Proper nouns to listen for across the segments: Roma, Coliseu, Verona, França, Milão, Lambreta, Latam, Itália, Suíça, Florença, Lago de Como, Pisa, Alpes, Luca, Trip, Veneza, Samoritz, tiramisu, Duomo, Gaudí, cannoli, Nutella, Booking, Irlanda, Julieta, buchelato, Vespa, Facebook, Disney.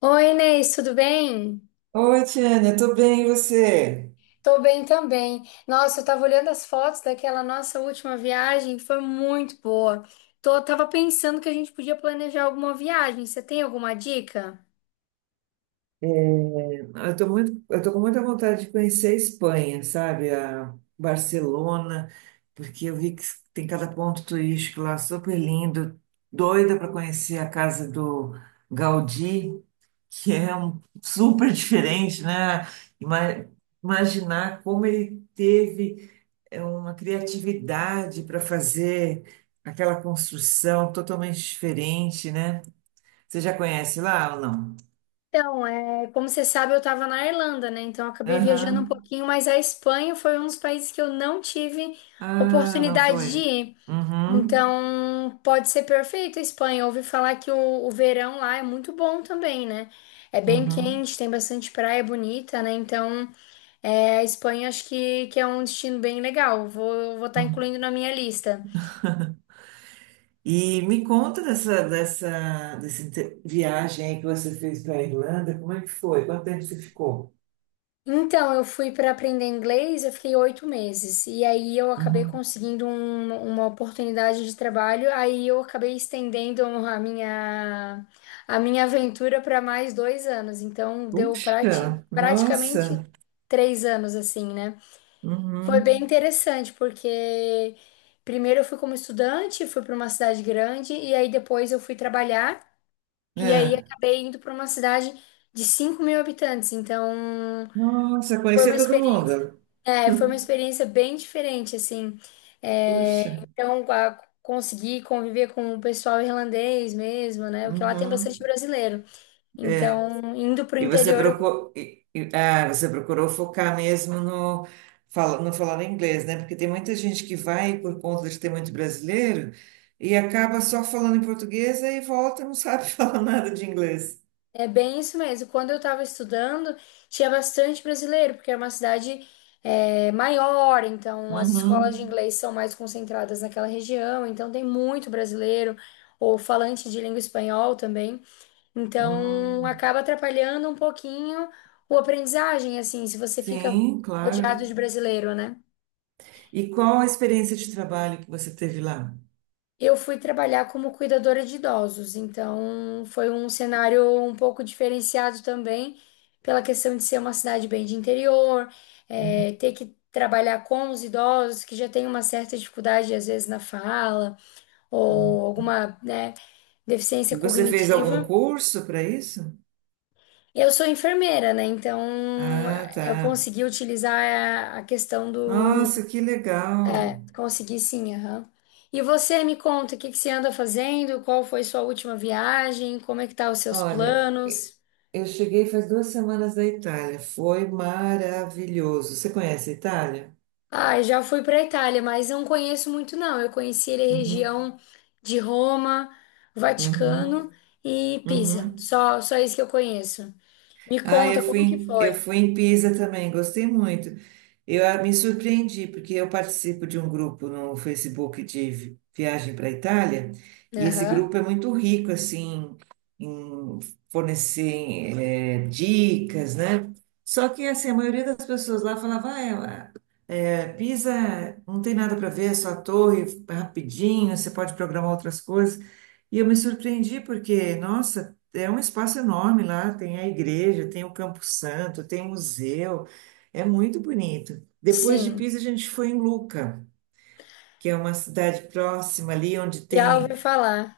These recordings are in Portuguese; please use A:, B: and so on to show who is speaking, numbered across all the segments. A: Oi, Inês, tudo bem?
B: Oi, Tiane, tô bem, e você?
A: Tô bem também. Nossa, eu tava olhando as fotos daquela nossa última viagem, foi muito boa. Tava pensando que a gente podia planejar alguma viagem. Você tem alguma dica?
B: Eu tô muito, eu tô com muita vontade de conhecer a Espanha, sabe? A Barcelona, porque eu vi que tem cada ponto turístico lá super lindo. Doida para conhecer a casa do Gaudí, que é um super diferente, né? Ima- Imaginar como ele teve uma criatividade para fazer aquela construção totalmente diferente, né? Você já conhece lá ou não?
A: Então, como você sabe, eu tava na Irlanda, né? Então, eu acabei viajando um
B: Aham.
A: pouquinho, mas a Espanha foi um dos países que eu não tive
B: Ah, não
A: oportunidade de
B: foi.
A: ir.
B: Uhum.
A: Então, pode ser perfeito a Espanha. Eu ouvi falar que o verão lá é muito bom também, né? É bem
B: Uhum.
A: quente, tem bastante praia bonita, né? Então, a Espanha acho que é um destino bem legal. Vou estar
B: Uhum.
A: incluindo na minha lista.
B: E me conta dessa, dessa viagem aí que você fez para a Irlanda. Como é que foi? Quanto tempo você ficou?
A: Então, eu fui para aprender inglês, eu fiquei 8 meses. E aí eu acabei
B: Uhum.
A: conseguindo uma oportunidade de trabalho. Aí eu acabei estendendo a minha aventura para mais 2 anos. Então, deu
B: Puxa,
A: praticamente
B: nossa.
A: 3 anos, assim, né? Foi bem
B: Uhum.
A: interessante, porque primeiro eu fui como estudante, fui para uma cidade grande, e aí depois eu fui trabalhar. E aí
B: É.
A: acabei indo para uma cidade de 5 mil habitantes. Então.
B: Nossa,
A: Foi
B: conhecer
A: uma
B: todo
A: experiência,
B: mundo.
A: foi uma experiência bem diferente, assim.
B: Puxa.
A: É, então, consegui conviver com o pessoal irlandês mesmo, né? Porque lá tem bastante
B: Uhum.
A: brasileiro. Então, indo para o
B: E você
A: interior.
B: procurou, você procurou focar mesmo no, no falar inglês, né? Porque tem muita gente que vai por conta de ter muito brasileiro e acaba só falando em português e volta e não sabe falar nada de inglês.
A: É bem isso mesmo. Quando eu estava estudando, tinha bastante brasileiro, porque é uma cidade, maior, então as escolas de
B: Uhum.
A: inglês são mais concentradas naquela região, então tem muito brasileiro, ou falante de língua espanhol também. Então,
B: Hum.
A: acaba atrapalhando um pouquinho o aprendizagem, assim, se você fica
B: Sim, claro.
A: rodeado de brasileiro, né?
B: E qual a experiência de trabalho que você teve lá?
A: Eu fui trabalhar como cuidadora de idosos, então foi um cenário um pouco diferenciado também, pela questão de ser uma cidade bem de interior,
B: Uhum.
A: ter que trabalhar com os idosos que já têm uma certa dificuldade, às vezes, na fala, ou alguma, né, deficiência
B: Você fez algum
A: cognitiva.
B: curso para isso?
A: Eu sou enfermeira, né? Então
B: Ah, tá.
A: eu consegui utilizar a questão do.
B: Nossa, que legal.
A: Consegui sim, aham. E você me conta, o que que você anda fazendo? Qual foi sua última viagem? Como é que tá os seus
B: Olha,
A: planos?
B: eu cheguei faz duas semanas da Itália. Foi maravilhoso. Você conhece a Itália?
A: Ah, eu já fui para Itália, mas não conheço muito, não. Eu conheci ali a
B: Uhum,
A: região de Roma,
B: uhum,
A: Vaticano e Pisa.
B: uhum.
A: Só isso que eu conheço. Me
B: Ah, eu
A: conta
B: fui,
A: como que foi.
B: eu fui em Pisa também. Gostei muito. Me surpreendi porque eu participo de um grupo no Facebook de viagem para a Itália e esse
A: Aham.
B: grupo é muito rico assim em fornecer dicas, né? Só que assim, a maioria das pessoas lá falava, ah, é, Pisa não tem nada para ver, é só a torre, é rapidinho, você pode programar outras coisas. E eu me surpreendi porque, nossa, é um espaço enorme lá, tem a igreja, tem o Campo Santo, tem o museu, é muito bonito. Depois de
A: Sim,
B: Pisa, a gente foi em Luca, que é uma cidade próxima ali, onde
A: já
B: tem,
A: ouvi falar.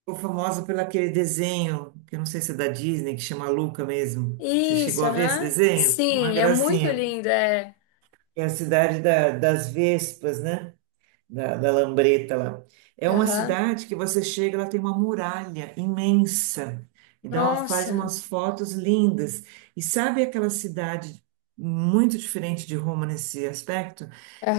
B: ficou famosa pelo aquele desenho, que eu não sei se é da Disney, que chama Luca mesmo. Você chegou
A: Isso,
B: a ver esse
A: aham.
B: desenho? É uma
A: Sim, é muito
B: gracinha.
A: lindo, é.
B: É a das Vespas, né? Da, da Lambreta lá. É uma
A: Aham.
B: cidade que você chega, ela tem uma muralha imensa e dá, faz
A: Nossa.
B: umas fotos lindas. E sabe aquela cidade muito diferente de Roma nesse aspecto?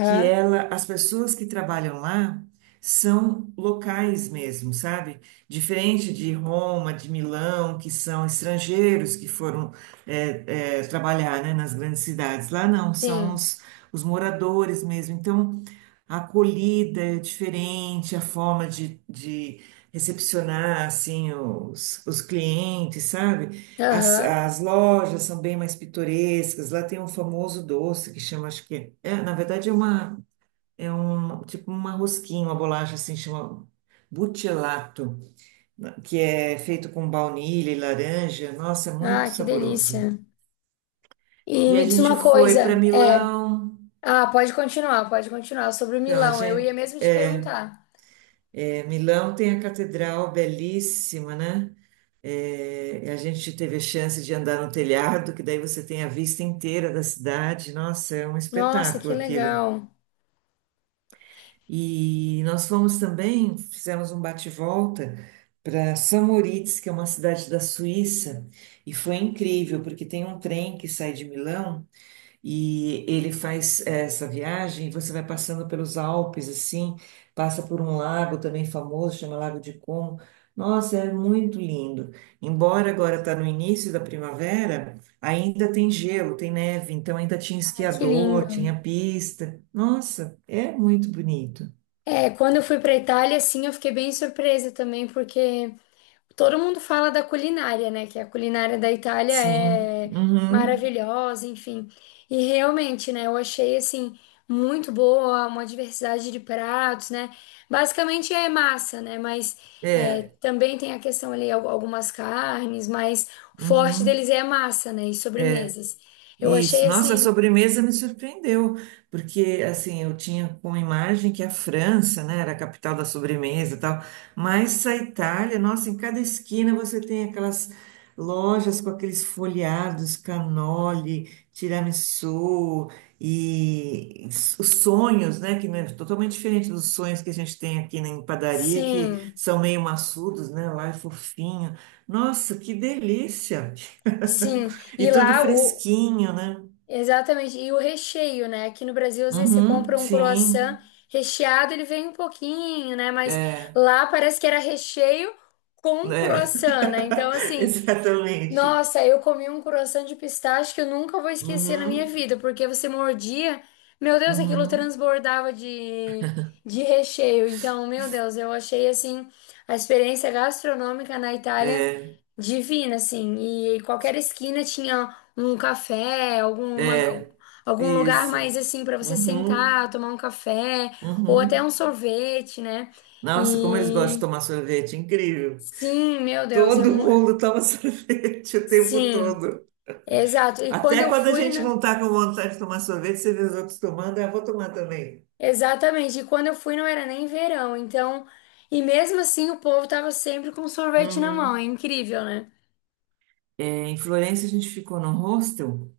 B: Que ela, as pessoas que trabalham lá são locais mesmo, sabe? Diferente de Roma, de Milão, que são estrangeiros que foram trabalhar, né, nas grandes cidades. Lá não, são
A: Sim.
B: os moradores mesmo. Então, a acolhida é diferente, a forma de recepcionar assim os clientes, sabe? As,
A: Aham.
B: as lojas são bem mais pitorescas. Lá tem um famoso doce que chama, acho que na verdade é uma é um tipo uma rosquinha, uma bolacha assim chama buchelato, que é feito com baunilha e laranja. Nossa, é muito
A: Ah, que
B: saboroso.
A: delícia. E
B: E a
A: me diz
B: gente
A: uma
B: foi para
A: coisa.
B: Milão.
A: Ah, pode continuar, pode continuar. Sobre o
B: Então a
A: Milão, eu
B: gente
A: ia mesmo te perguntar.
B: É, Milão tem a catedral belíssima, né? É, a gente teve a chance de andar no telhado, que daí você tem a vista inteira da cidade. Nossa, é um
A: Nossa, que
B: espetáculo aquilo.
A: legal.
B: E nós fomos também, fizemos um bate-volta para Samoritz, que é uma cidade da Suíça, e foi incrível, porque tem um trem que sai de Milão. E ele faz essa viagem, você vai passando pelos Alpes, assim, passa por um lago também famoso, chama Lago de Como. Nossa, é muito lindo. Embora agora está no início da primavera, ainda tem gelo, tem neve, então ainda tinha
A: Ah, que lindo.
B: esquiador, tinha pista. Nossa, é muito bonito.
A: É, quando eu fui para Itália, sim, eu fiquei bem surpresa também, porque todo mundo fala da culinária, né? Que a culinária da Itália
B: Sim,
A: é
B: uhum.
A: maravilhosa, enfim. E realmente, né? Eu achei assim muito boa, uma diversidade de pratos, né? Basicamente é massa, né? Mas
B: É,
A: também tem a questão ali algumas carnes, mas o forte deles
B: uhum.
A: é a massa, né? E
B: É.
A: sobremesas. Eu achei
B: Isso, nossa, a
A: assim,
B: sobremesa me surpreendeu, porque assim, eu tinha como imagem que a França, né, era a capital da sobremesa e tal, mas a Itália, nossa, em cada esquina você tem aquelas lojas com aqueles folheados, cannoli, tiramisu e os sonhos, né, que não é totalmente diferente dos sonhos que a gente tem aqui na em padaria, que
A: sim,
B: são meio maçudos, né, lá é fofinho. Nossa, que delícia!
A: sim.
B: E
A: E
B: tudo
A: lá o
B: fresquinho, né?
A: Exatamente. E o recheio, né? Aqui no Brasil, às vezes você
B: Uhum,
A: compra um croissant
B: sim,
A: recheado, ele vem um pouquinho, né? Mas
B: é,
A: lá parece que era recheio com
B: né,
A: croissant, né? Então, assim,
B: exatamente.
A: nossa, eu comi um croissant de pistache que eu nunca vou esquecer na minha
B: Uhum,
A: vida, porque você mordia, meu Deus, aquilo
B: uhum,
A: transbordava de recheio. Então, meu Deus, eu achei assim a experiência gastronômica na Itália
B: é,
A: divina, assim. E qualquer esquina tinha um café,
B: é,
A: algum lugar
B: isso.
A: mais assim para você
B: Uhum,
A: sentar, tomar um café ou até
B: uhum.
A: um sorvete, né?
B: Nossa, como eles gostam de
A: E
B: tomar sorvete, incrível.
A: sim, meu Deus, é
B: Todo
A: muito.
B: mundo toma sorvete o tempo
A: Sim.
B: todo.
A: Exato. E quando
B: Até
A: eu
B: quando a
A: fui,
B: gente não
A: né?
B: está com vontade de tomar sorvete, você vê os outros tomando, ah, vou tomar também.
A: Exatamente. E quando eu fui não era nem verão, então, e mesmo assim o povo tava sempre com sorvete na mão. É
B: Uhum.
A: incrível, né?
B: É, em Florença a gente ficou no hostel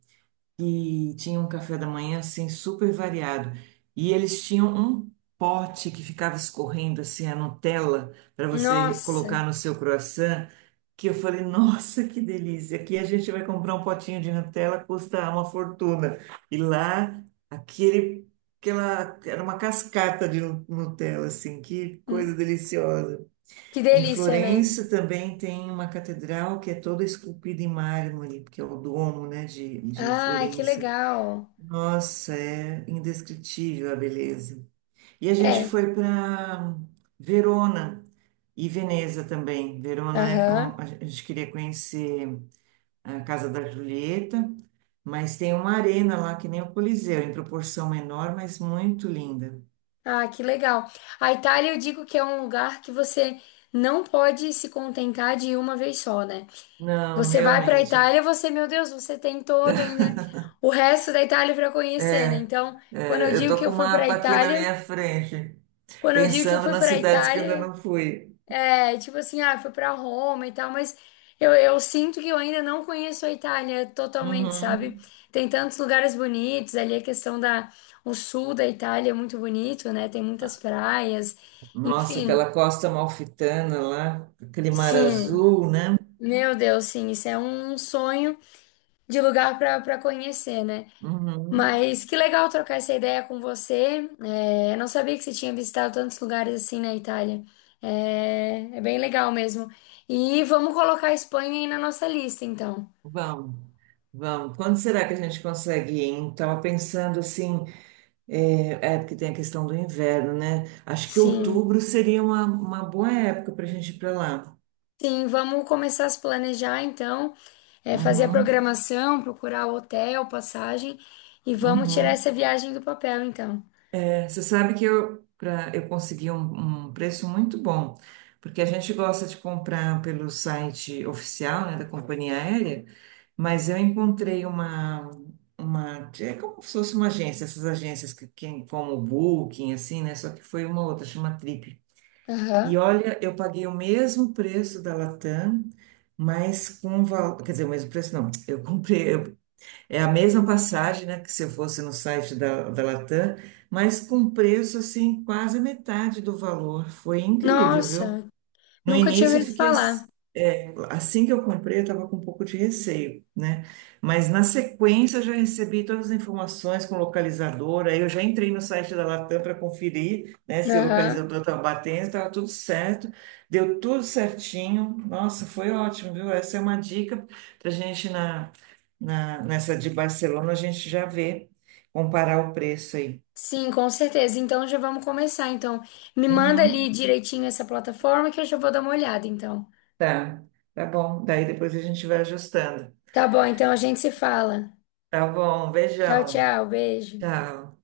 B: que tinha um café da manhã assim super variado. E eles tinham um pote que ficava escorrendo assim a Nutella para você
A: Nossa,
B: colocar no seu croissant, que eu falei, nossa, que delícia. Aqui a gente vai comprar um potinho de Nutella, custa uma fortuna. E lá, aquele era uma cascata de Nutella, assim, que coisa
A: hum,
B: deliciosa.
A: que
B: Em
A: delícia, né?
B: Florença também tem uma catedral que é toda esculpida em mármore, que é o Duomo, né, de
A: Ai, que
B: Florença.
A: legal.
B: Nossa, é indescritível a beleza. E a gente
A: É.
B: foi para Verona e Veneza também.
A: Aham.
B: A gente queria conhecer a Casa da Julieta, mas tem uma arena lá que nem o Coliseu, em proporção menor, mas muito linda.
A: Ah, que legal. A Itália, eu digo que é um lugar que você não pode se contentar de ir uma vez só, né?
B: Não,
A: Você vai pra
B: realmente.
A: Itália, você, meu Deus, você tem todo ainda o resto da Itália pra conhecer,
B: É,
A: né? Quando eu
B: eu
A: digo
B: tô
A: que
B: com
A: eu
B: o
A: fui pra
B: mapa aqui na
A: Itália,
B: minha frente,
A: Quando eu digo que eu
B: pensando
A: fui
B: nas
A: para a
B: cidades que eu ainda
A: Itália,
B: não fui.
A: é tipo assim, ah, fui para Roma e tal, mas eu sinto que eu ainda não conheço a Itália totalmente, sabe?
B: Uhum.
A: Tem tantos lugares bonitos, ali a questão da, o sul da Itália é muito bonito, né? Tem muitas praias,
B: Nossa,
A: enfim,
B: aquela costa amalfitana lá, aquele mar
A: sim.
B: azul, né?
A: Meu Deus, sim, isso é um sonho de lugar para conhecer, né?
B: Uhum.
A: Mas que legal trocar essa ideia com você. É, eu não sabia que você tinha visitado tantos lugares assim na Itália. É bem legal mesmo. E vamos colocar a Espanha aí na nossa lista, então.
B: Vamos, vamos. Quando será que a gente consegue ir? Hein? Tava pensando assim, é porque tem a questão do inverno, né? Acho que
A: Sim,
B: outubro seria uma boa época para a gente ir para lá.
A: sim, vamos começar a se planejar, então, fazer a
B: Uhum,
A: programação, procurar o hotel, passagem e vamos tirar
B: uhum.
A: essa viagem do papel, então.
B: Você sabe que eu consegui um, um preço muito bom, porque a gente gosta de comprar pelo site oficial, né, da companhia aérea, mas eu encontrei uma, é como se fosse uma agência, essas agências que como o Booking, assim, né, só que foi uma outra, chama Trip. E
A: Aham.
B: olha, eu paguei o mesmo preço da Latam, quer dizer, o mesmo preço não, eu comprei, é a mesma passagem, né, que se eu fosse no site da, da Latam, mas com preço assim quase metade do valor. Foi incrível, viu?
A: Nossa,
B: No
A: nunca tinha
B: início, eu
A: ouvido
B: fiquei ass-
A: falar.
B: é, assim que eu comprei, eu estava com um pouco de receio, né? Mas na sequência, eu já recebi todas as informações com localizador. Aí eu já entrei no site da Latam para conferir, né, se o
A: Aham.
B: localizador estava batendo, estava tudo certo, deu tudo certinho. Nossa, foi ótimo, viu? Essa é uma dica para a gente na, na, nessa de Barcelona, a gente já vê, comparar o preço aí.
A: Sim, com certeza. Então já vamos começar. Então, me manda ali
B: Uhum,
A: direitinho essa plataforma que eu já vou dar uma olhada, então.
B: tá, tá bom. Daí depois a gente vai ajustando.
A: Tá bom, então a gente se fala.
B: Tá bom,
A: Tchau,
B: beijão.
A: tchau, beijo.
B: Tchau.